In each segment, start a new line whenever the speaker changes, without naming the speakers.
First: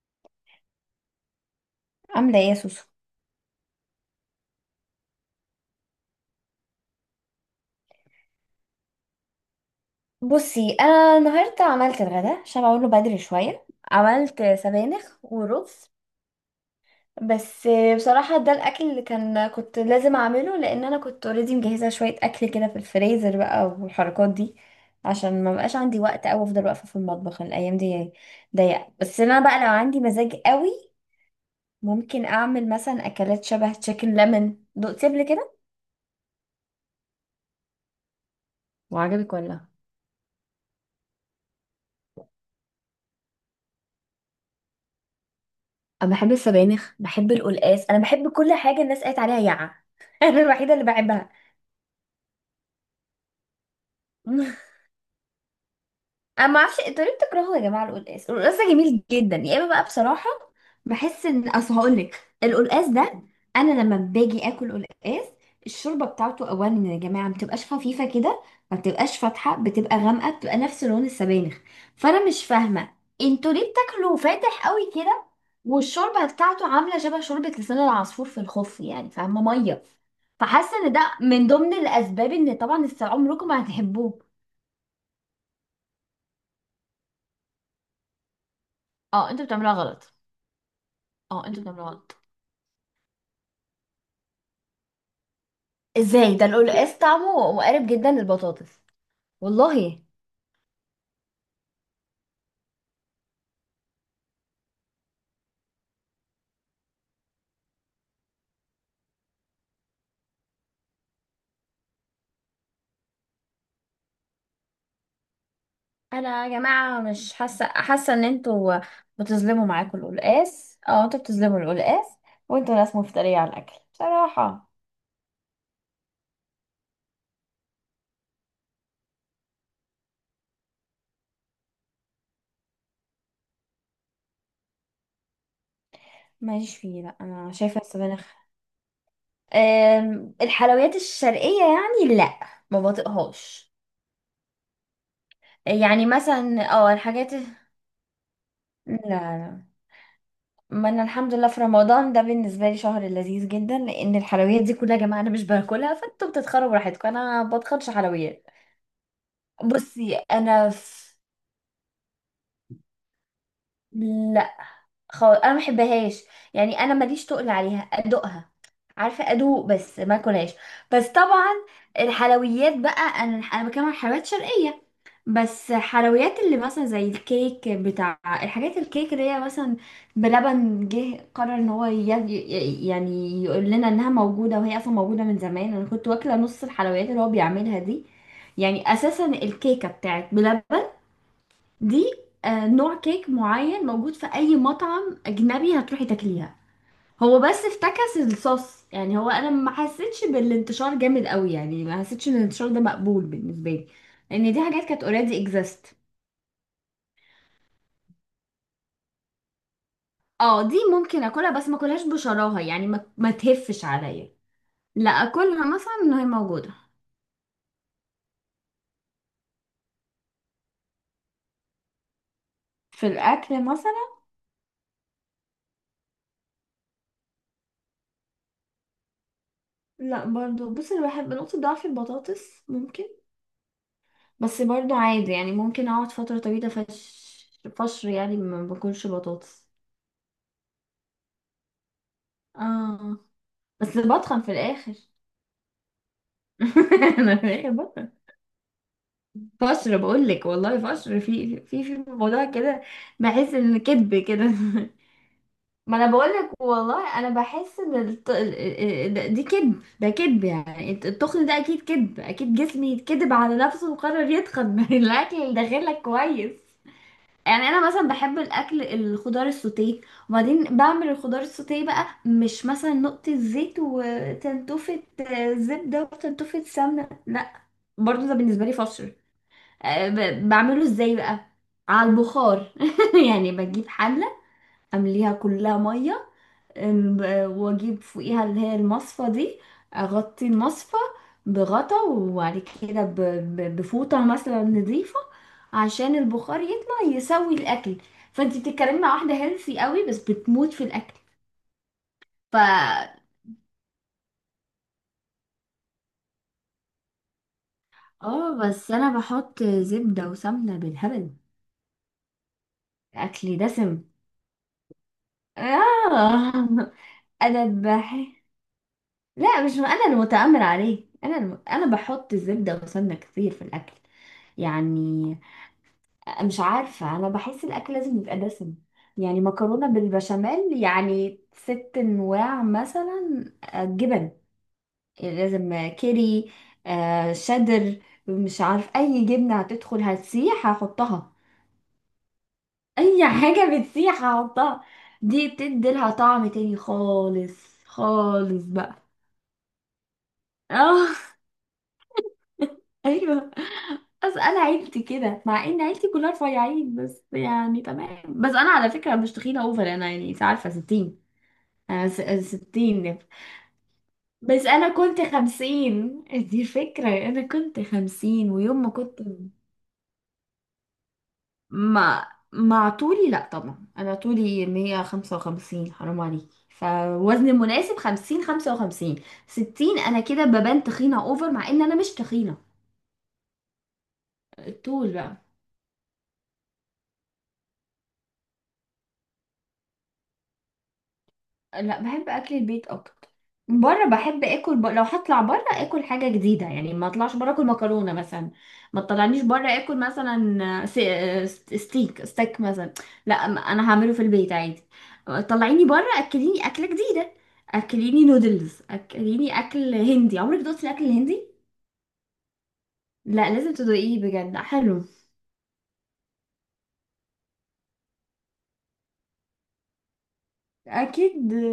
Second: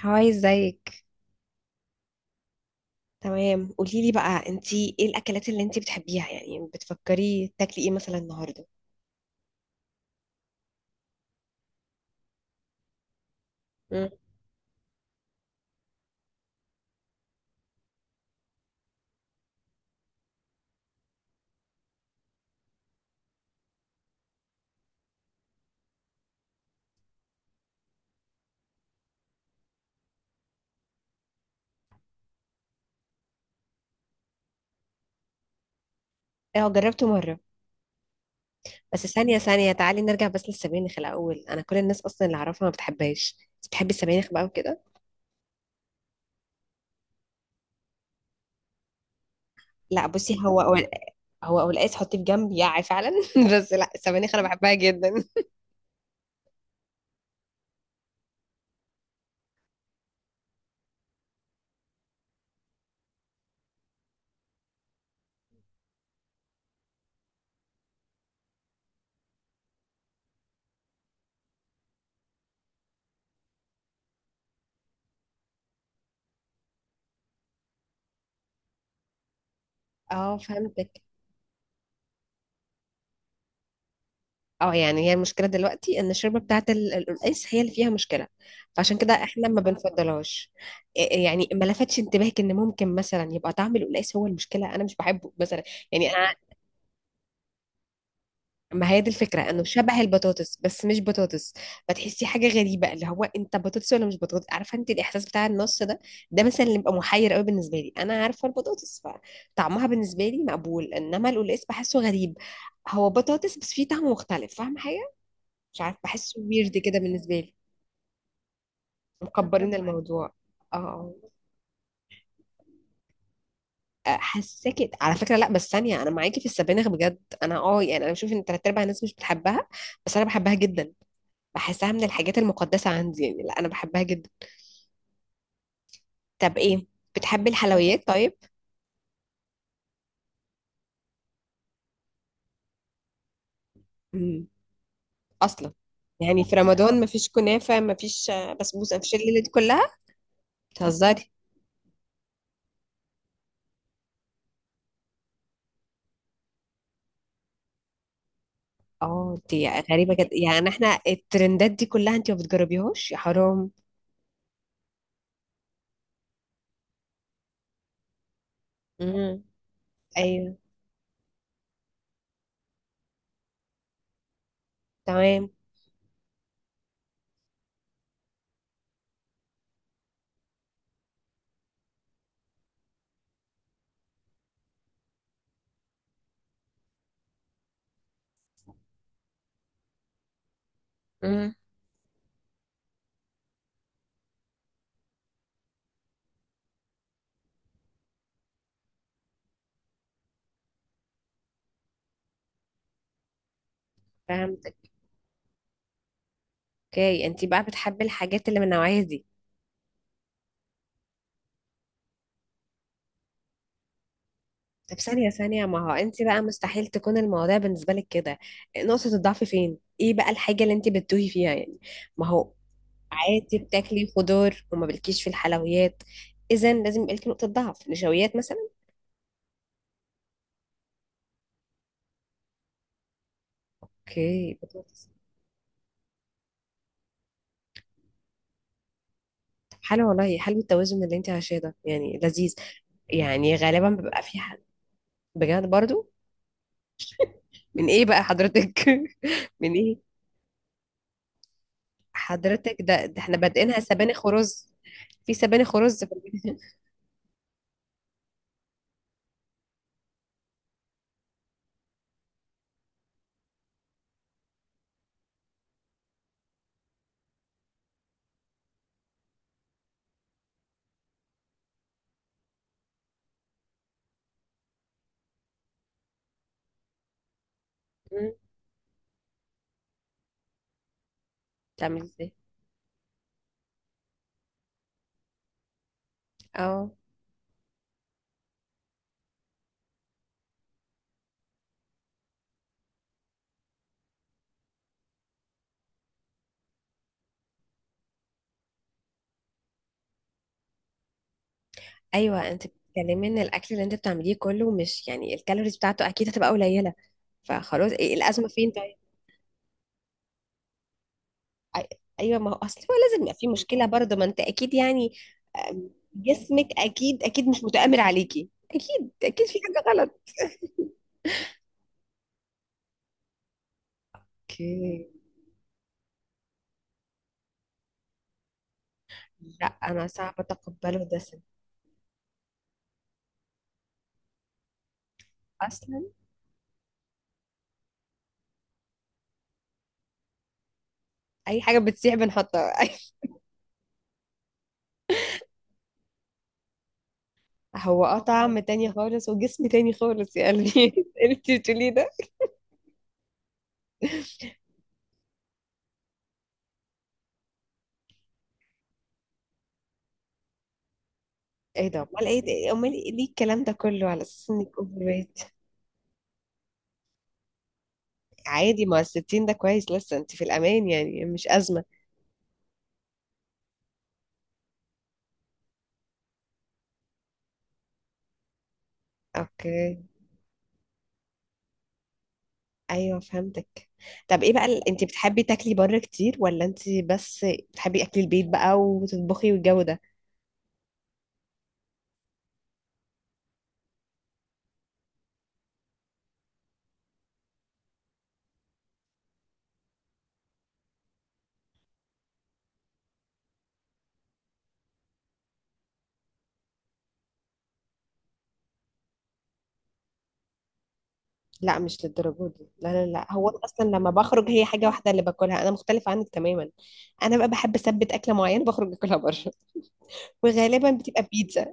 هاي، ازيك؟
عاملة ايه يا سوسو؟
تمام، قولي لي بقى انتي ايه الاكلات اللي انتي بتحبيها، يعني بتفكري تاكلي ايه مثلا النهارده؟
بصي، انا النهاردة عملت الغداء عشان اقوله بدري شوية.
امم.
عملت سبانخ ورز بس. بصراحة ده الاكل اللي كنت لازم اعمله لان انا كنت اوريدي مجهزة شوية اكل كده في الفريزر بقى والحركات دي، عشان ما بقاش عندي وقت او افضل واقفة في المطبخ. الايام دي ضيقة، بس انا بقى لو عندي مزاج قوي ممكن اعمل مثلا اكلات شبه تشيكن ليمون. دقتي قبل كده؟
اه، جربته مره. بس
وعجبك
ثانيه
ولا؟
ثانيه، تعالي نرجع بس للسبانخ الاول. انا كل الناس اصلا اللي اعرفها ما بتحبهاش، بس بتحبي السبانخ بقى وكده؟
انا بحب السبانخ، بحب القلقاس، انا بحب كل حاجه الناس قالت عليها يعة.
لا بصي،
انا الوحيده اللي بحبها.
هو قلقاس حطيه في جنب، يعي فعلا. بس لا، السبانخ انا بحبها جدا.
انا ما اعرفش انتوا ليه بتكرهوا يا جماعه القلقاس. القلقاس ده جميل جدا يا اما بقى بصراحه. بحس ان، اصل هقول لك، القلقاس ده، انا لما باجي اكل قلقاس الشوربه بتاعته اولا يا جماعه ما بتبقاش خفيفه كده، ما بتبقاش فاتحه، بتبقى غامقه، بتبقى نفس لون السبانخ. فانا مش فاهمه انتوا ليه بتاكلوا فاتح قوي كده، والشوربه بتاعته عامله شبه شوربه لسان العصفور في الخف، يعني فاهمه ميه.
اه،
فحاسه ان ده
فهمتك.
من ضمن الاسباب ان طبعا عمركم ما هتحبوه.
اه، يعني هي المشكلة دلوقتي ان الشوربة بتاعة القلقاس هي اللي فيها مشكلة، فعشان كده
اه، انتوا
احنا ما
بتعملوها غلط.
بنفضلهاش. إيه،
اه،
يعني
انتوا
ما
بتعملوه
لفتش
غلط.
انتباهك ان ممكن مثلا يبقى طعم القلقاس هو المشكلة؟ انا مش بحبه مثلا. يعني انا.
ازاي؟ ده القلقاس طعمه مقارب جدا للبطاطس.
ما هي دي الفكرة، انه شبه
والله،
البطاطس بس مش بطاطس. فتحسي حاجة غريبة، اللي هو انت بطاطس ولا مش بطاطس؟ عارفة انت الاحساس بتاع النص ده؟ ده مثلا اللي بيبقى محير قوي بالنسبة لي. انا عارفة البطاطس، فطعمها بالنسبة لي مقبول، انما القلقاس بحسه غريب. هو بطاطس بس فيه طعم مختلف، فاهمة؟ مش عارف، بحسه
انا يا
ويرد كده
جماعه مش
بالنسبة لي.
حاسه ان انتوا
اتفق،
بتظلموا،
مكبرين معاك
معاكم
الموضوع.
القلقاس، اه
اه.
انتوا بتظلموا القلقاس، وانتوا ناس مفتريه على الاكل بصراحه.
حساكي على فكرة. لا بس ثانية، انا معاكي في السبانخ بجد. انا يعني انا بشوف ان تلات ارباع الناس مش بتحبها، بس انا بحبها جدا. بحسها من الحاجات المقدسة عندي، يعني لا، انا بحبها جدا. طب
ماليش
ايه؟
فيه، لا
بتحبي
انا شايفه
الحلويات
السبانخ.
طيب؟
الحلويات الشرقيه يعني لا، ما بطيقهاش.
امم. اصلا.
يعني
يعني في
مثلا
رمضان مفيش
الحاجات، لا.
كنافة، مفيش بسبوسة، مفيش الليلة دي
لا،
كلها؟
ما انا
بتهزري؟
الحمد لله في رمضان ده بالنسبه لي شهر لذيذ جدا لان الحلويات دي كلها يا جماعه انا مش باكلها. فانتوا بتتخربوا براحتكم، انا ما بتخنش حلويات.
اه، دي غريبة
بصي
جدا، يعني
انا
احنا
في...
الترندات دي كلها انت ما بتجربيهاش؟ يا حرام.
لا، خالص انا ما بحبهاش. يعني انا ماليش تقل عليها، ادوقها، عارفه
امم.
ادوق بس ما اكلهاش.
ايوه.
بس طبعا الحلويات بقى انا بتكلم عن حلويات شرقيه.
تمام.
بس حلويات اللي مثلا زي الكيك بتاع الحاجات، الكيك اللي هي مثلا بلبن جه قرر ان هو يعني يقول لنا انها موجودة، وهي اصلا موجودة من زمان. انا كنت واكلة نص الحلويات اللي هو بيعملها دي. يعني اساسا الكيكة بتاعت بلبن
امم.
دي نوع كيك معين موجود في اي مطعم اجنبي هتروحي تاكليها. هو بس افتكس الصوص. يعني هو انا ما حسيتش بالانتشار جامد قوي، يعني ما حسيتش ان الانتشار ده مقبول بالنسبة لي، لان دي
فهمت.
حاجات كانت اوريدي اكزيست.
اوكي، انت بقى بتحبي الحاجات اللي من النوعيه دي.
اه، دي ممكن اكلها بس ما اكلهاش بشراهة، يعني ما تهفش عليا.
طب
لا،
ثانيه ثانيه،
اكلها
ما هو
مثلا ان
انت
هي
بقى
موجودة
مستحيل تكون المواضيع بالنسبه لك كده. نقطه الضعف فين؟ ايه بقى الحاجه اللي انت بتتوهي فيها يعني؟ ما هو.
في
عادي
الاكل مثلا.
بتاكلي خضار وما بلكيش في الحلويات. اذا لازم يبقى لك نقطه ضعف، نشويات مثلا؟
لا برضو، بص، انا بحب نقطة ضعف البطاطس ممكن.
اوكي،
بس برضو
بطاطس.
عادي، يعني ممكن اقعد فترة طويلة، فشر يعني ما باكلش بطاطس.
طب حلو، والله حلو التوازن اللي انت عايشاه ده، يعني لذيذ.
اه،
يعني غالبا
بس
بيبقى في
بتخن في
حد.
الاخر.
بجد برضو؟
انا في الاخر
من ايه
بتخن.
بقى حضرتك؟ من
فشر،
ايه؟
بقول لك والله، فشر في موضوع
حضرتك،
كده.
ده احنا
بحس ان
بادئينها
كدب
سبانخ
كده.
ورز؟ في سبانخ
ما
ورز
انا
في
بقولك
البيت؟
والله، انا بحس ان الت... ال- ال- ال- دي كذب، ده كذب، يعني التخن ده اكيد كذب، اكيد جسمي يتكذب على نفسه وقرر يتخن من الاكل اللي داخلك كويس. يعني انا مثلا بحب الاكل الخضار السوتيه. وبعدين بعمل الخضار السوتيه بقى مش مثلا نقطة زيت وتنتوفة، زبدة وتنتوفة سمنة، لا. برضو
مم.
ده بالنسبة لي فشل. بعمله ازاي بقى؟
بتعملي
على
ازاي؟
البخار. يعني بجيب حلة، امليها كلها مية،
اه.
واجيب فوقيها اللي هي المصفى دي، اغطي المصفى بغطا، وبعد كده بفوطة مثلا نظيفة عشان البخار يطلع يسوي الاكل. فانت بتتكلمي مع واحدة هيلثي قوي بس بتموت في الاكل.
ايوه،
ف
انت بتتكلمي ان الاكل اللي انت بتعمليه كله مش يعني الكالوريز بتاعته اكيد هتبقى قليله. فخلاص، إيه الازمه
اه
فين
بس
طيب؟
انا بحط زبدة وسمنة بالهبل،
أي- ايوه، ما هو اصل هو لازم يبقى في
اكلي
مشكله
دسم.
برضه، ما انت اكيد يعني. جسمك
آه
اكيد اكيد مش
انا
متآمر
بح
عليكي، اكيد اكيد في
لا، مش
حاجه
انا
غلط.
المتآمر عليه. انا بحط زبدة وسمنة كتير في الاكل.
اوكي.
يعني، مش عارفة، أنا بحس الأكل لازم يبقى دسم. يعني
لا،
مكرونة
انا صعب
بالبشاميل،
اتقبله دسم.
يعني ست أنواع مثلا، جبن، يعني لازم،
اصلا.
كيري، شدر، مش عارف أي جبنة هتدخل هتسيح هحطها.
اي حاجه بتسيح بنحطها.
أي حاجة بتسيح هحطها، دي بتديلها طعم تاني خالص
هو طعم
خالص
تاني
بقى.
خالص وجسم تاني خالص يا قلبي.
اه،
انت بتقولي ده.
ايوه. بس انا عيلتي كده، مع ان عيلتي كلها رفيعين بس يعني تمام، بس انا على فكره مش تخينه اوفر، انا يعني انت عارفه 60.
ايه ده؟
انا
امال ايه ده؟ امال
ستين.
ليه الكلام ده كله على اساس
بس
انك
انا
اوفر
كنت
ويت؟
خمسين، دي الفكرة. انا كنت خمسين، ويوم
عادي،
ما
ما هو
كنت
60 ده كويس، لسه انت في الامان يعني، مش ازمه.
مع طولي، لا طبعا انا طولي مية خمسة وخمسين، حرام عليكي. فوزن مناسب خمسين، خمسة وخمسين. ستين
اوكي.
انا كده ببان تخينة اوفر مع ان انا مش تخينة.
ايوه، فهمتك. طب ايه بقى انت
الطول
بتحبي
بقى.
تاكلي بره كتير، ولا انت بس بتحبي اكل البيت بقى وتطبخي والجو ده؟
لا، بحب اكل البيت اكتر. بره بحب اكل، لو هطلع بره اكل حاجه جديده، يعني ما اطلعش بره اكل مكرونه مثلا. ما تطلعنيش بره اكل مثلا ستيك ستيك مثلا. لا، انا هعمله في البيت عادي. طلعيني بره، اكليني اكله جديده، اكليني نودلز، اكليني اكل هندي. عمرك دوقتي الاكل الهندي؟
لا، مش للدرجه دي. لا لا لا، هو
لا،
انا
لازم
اصلا لما
تدوقيه،
بخرج
بجد
هي حاجه
حلو.
واحده اللي باكلها، انا مختلفه عنك تماما. انا بقى بحب اثبت اكله معينه بخرج اكلها بره. وغالبا بتبقى
اكيد.
بيتزا.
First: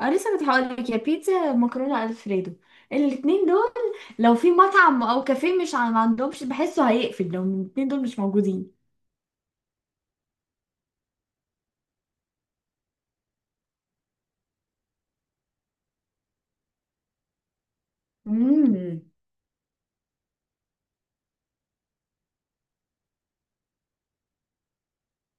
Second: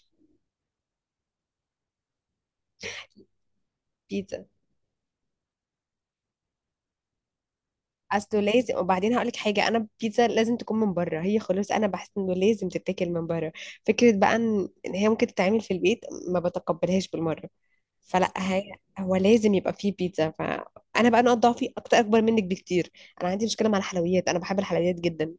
اه، لسه كنت هقولك، يا بيتزا مكرونه الفريدو، الاتنين دول. لو
بيتزا.
في مطعم او كافيه مش ما عندهمش، بحسه هيقفل لو الاتنين دول مش
اصله
موجودين.
لازم. وبعدين هقول لك حاجه، انا البيتزا لازم تكون من بره، هي خلاص انا بحس انه لازم تتاكل من بره. فكره بقى ان هي ممكن تتعمل في البيت، ما بتقبلهاش بالمره. فلا هي،
امم.
هو لازم يبقى فيه بيتزا. فانا بقى نقط ضعفي اكتر، اكبر منك بكتير. انا عندي مشكله مع الحلويات، انا بحب الحلويات جدا.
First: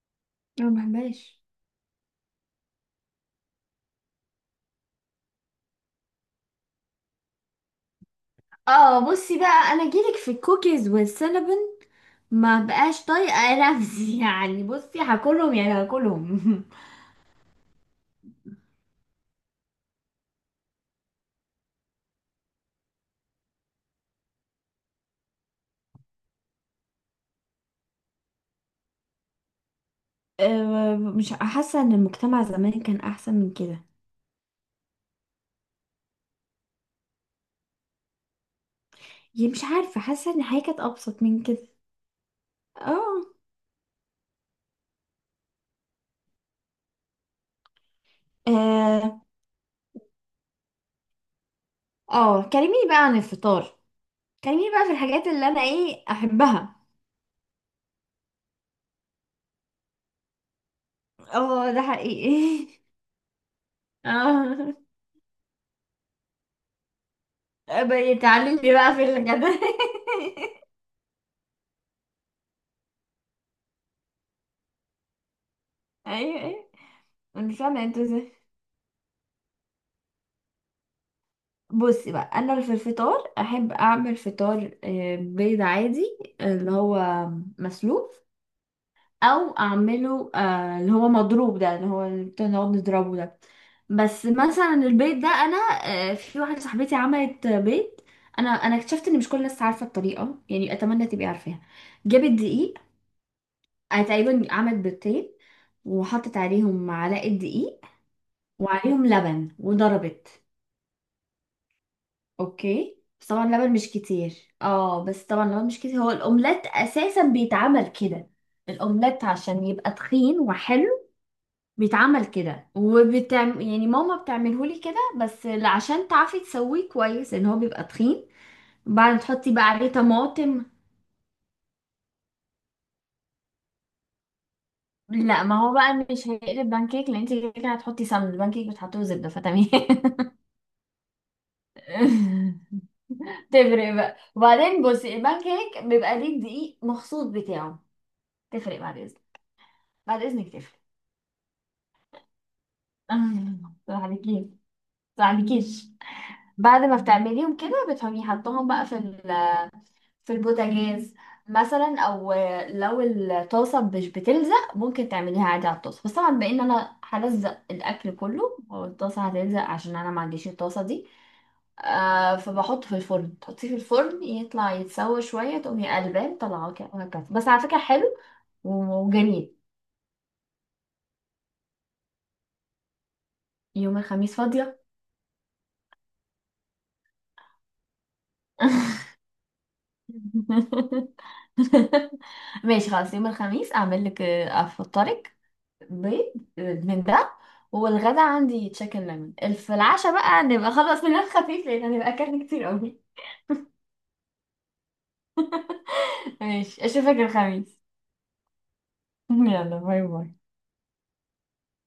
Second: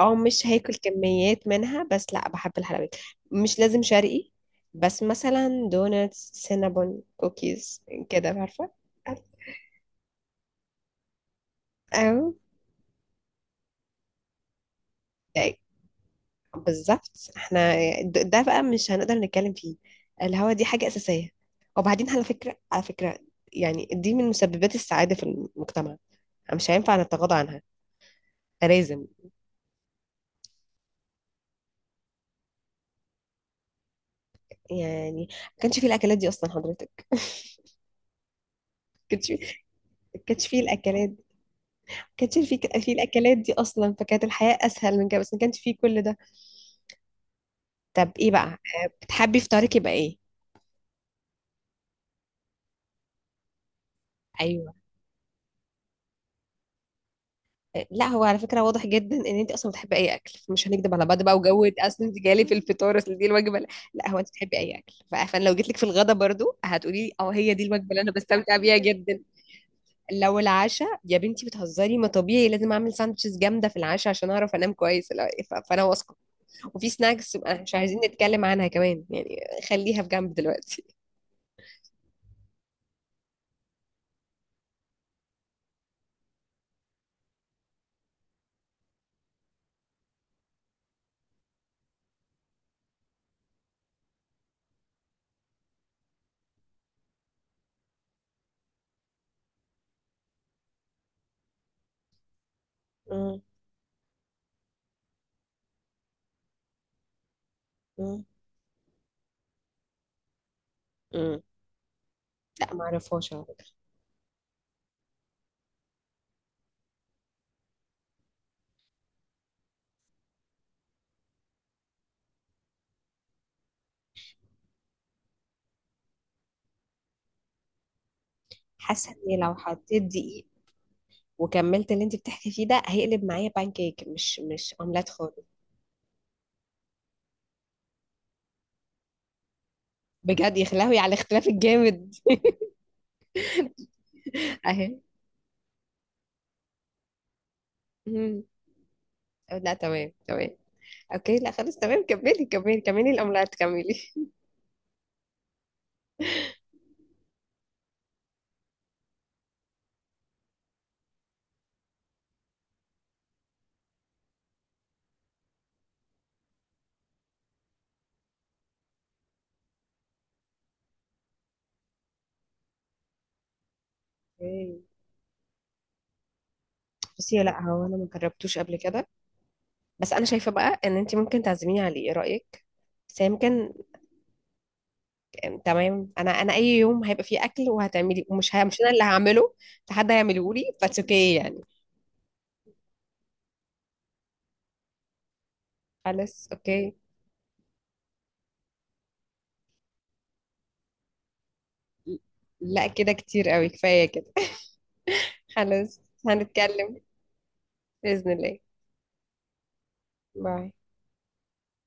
اه، مش
انا
هاكل
ما بحبهاش.
كميات منها بس، لا بحب الحلويات. مش لازم شرقي، بس مثلا دونتس، سينابون، كوكيز، كده عارفه؟
اه، بصي بقى انا جيلك في الكوكيز والسينابون،
او
ما بقاش طايقه نفسي. يعني بصي هاكلهم، يعني هاكلهم.
بالظبط، احنا ده بقى مش هنقدر نتكلم فيه. الهوا دي حاجة أساسية. وبعدين على فكرة، يعني دي من مسببات السعادة في المجتمع، مش هينفع نتغاضى عنها، لازم.
مش حاسه ان المجتمع زمان كان احسن من كده؟
يعني ما كانش فيه الأكلات دي أصلا حضرتك، ما كانش فيه.
يعني مش عارفه،
ما
حاسه ان
كانش فيه
الحياه كانت
الأكلات، ما
ابسط من كده.
كانش فيه
اه.
الأكلات دي أصلا، فكانت الحياة أسهل من كده، بس ما كانش فيه كل ده. طب إيه بقى،
اه.
بتحبي فطارك يبقى إيه؟
كلميني بقى عن الفطار، خليني
أيوه.
بقى في الحاجات اللي انا ايه احبها.
لا هو على فكرة واضح جدا ان انت اصلا بتحبي اي اكل، مش هنكدب على بعض بقى. وجو،
اه ده
اصل انت جالي في
حقيقي.
الفطار، اصل دي الوجبة، لا. لا هو انت بتحبي اي
اه،
اكل، فانا لو جيت لك في الغدا برضو هتقولي لي اه هي دي الوجبة اللي انا
بقى
بستمتع
تعلمني
بيها
بقى في
جدا.
الغدا.
لو العشاء يا بنتي بتهزري، ما طبيعي لازم اعمل ساندوتشز جامدة في العشاء عشان اعرف انام كويس. لا، فانا واثقة.
ايوه، ايوه.
وفي سناكس
مش
مش
فاهمه انت
عايزين
ازاي.
نتكلم عنها كمان يعني. خليها في جنب دلوقتي.
بصي بقى انا في الفطار احب اعمل فطار، بيض عادي اللي هو مسلوق، او اعمله اللي هو مضروب، ده اللي هو اللي بنقعد نضربه ده. بس مثلا البيض ده انا، في واحده صاحبتي عملت بيض، انا اكتشفت ان مش كل الناس عارفه الطريقه، يعني اتمنى تبقي عارفاها. جابت دقيق،
مم.
تقريبا عملت بيضتين، وحطت عليهم معلقه دقيق
مم.
وعليهم لبن وضربت.
امم. لا، ما
اوكي، بس
اعرفهاش على
طبعا
فكرة.
لبن مش كتير. اه، بس طبعا لبن مش كتير. هو الاومليت اساسا بيتعمل كده. الاومليت عشان يبقى تخين وحلو بيتعمل كده، يعني ماما بتعمله لي كده، بس عشان تعرفي تسويه كويس ان هو بيبقى تخين،
حاسة
بعد
اني
تحطي
لو
بقى عليه
حطيت دقيق
طماطم.
وكملت اللي انت بتحكي فيه ده هيقلب معايا بانكيك، مش اومليت
لا،
خالص.
ما هو بقى مش هيقلب بانكيك، لان انت كده كده هتحطي سمن البانكيك، بتحطيه زبده، فتمام.
بجد يا خلاوي على الاختلاف الجامد.
تفرق بقى. وبعدين
اهي.
بصي البانكيك بيبقى ليه الدقيق مخصوص بتاعه.
مم.
تفرق، بعد اذنك.
لا، تمام
بعد
تمام.
اذنك تفرق.
اوكي، لا خلاص، تمام، كملي كملي كملي الاومليت،
صح
كملي.
عليكي، صح عليكيش. بعد ما بتعمليهم كده بتقومي حطهم بقى في البوتاجاز مثلا. او لو الطاسه مش بتلزق ممكن تعمليها عادي على الطاسه، بس طبعا بما ان انا هلزق الاكل كله والطاسه هتلزق عشان انا ما عنديش الطاسه دي. فبحط في الفرن، تحطيه في الفرن يطلع
اوكي.
يتسوى شويه، تقومي قلبان طلعه كده وهكذا.
بصي،
بس
لا
على فكره
هو انا ما
حلو
جربتوش قبل كده.
وجميل.
بس انا شايفه بقى ان انت ممكن تعزميني عليه، ايه رايك؟ بس هي يمكن.
يوم الخميس فاضيه.
تمام، انا اي يوم هيبقى فيه اكل وهتعملي ومش مش انا اللي هعمله. ده حد هيعمله لي بس، اوكي يعني.
ماشي خلاص، يوم الخميس اعمل لك، افطرك بيض
خلاص، اوكي.
من ده. والغدا عندي تشيكن ليمون. في العشاء بقى نبقى خلاص ننام خفيف لان هنبقى اكلنا كتير
لا
قوي.
كده كتير قوي، كفايه كده. خلاص.
ماشي،
هنتكلم.
اشوفك الخميس.
بإذن الله.
يلا، باي باي.
باي.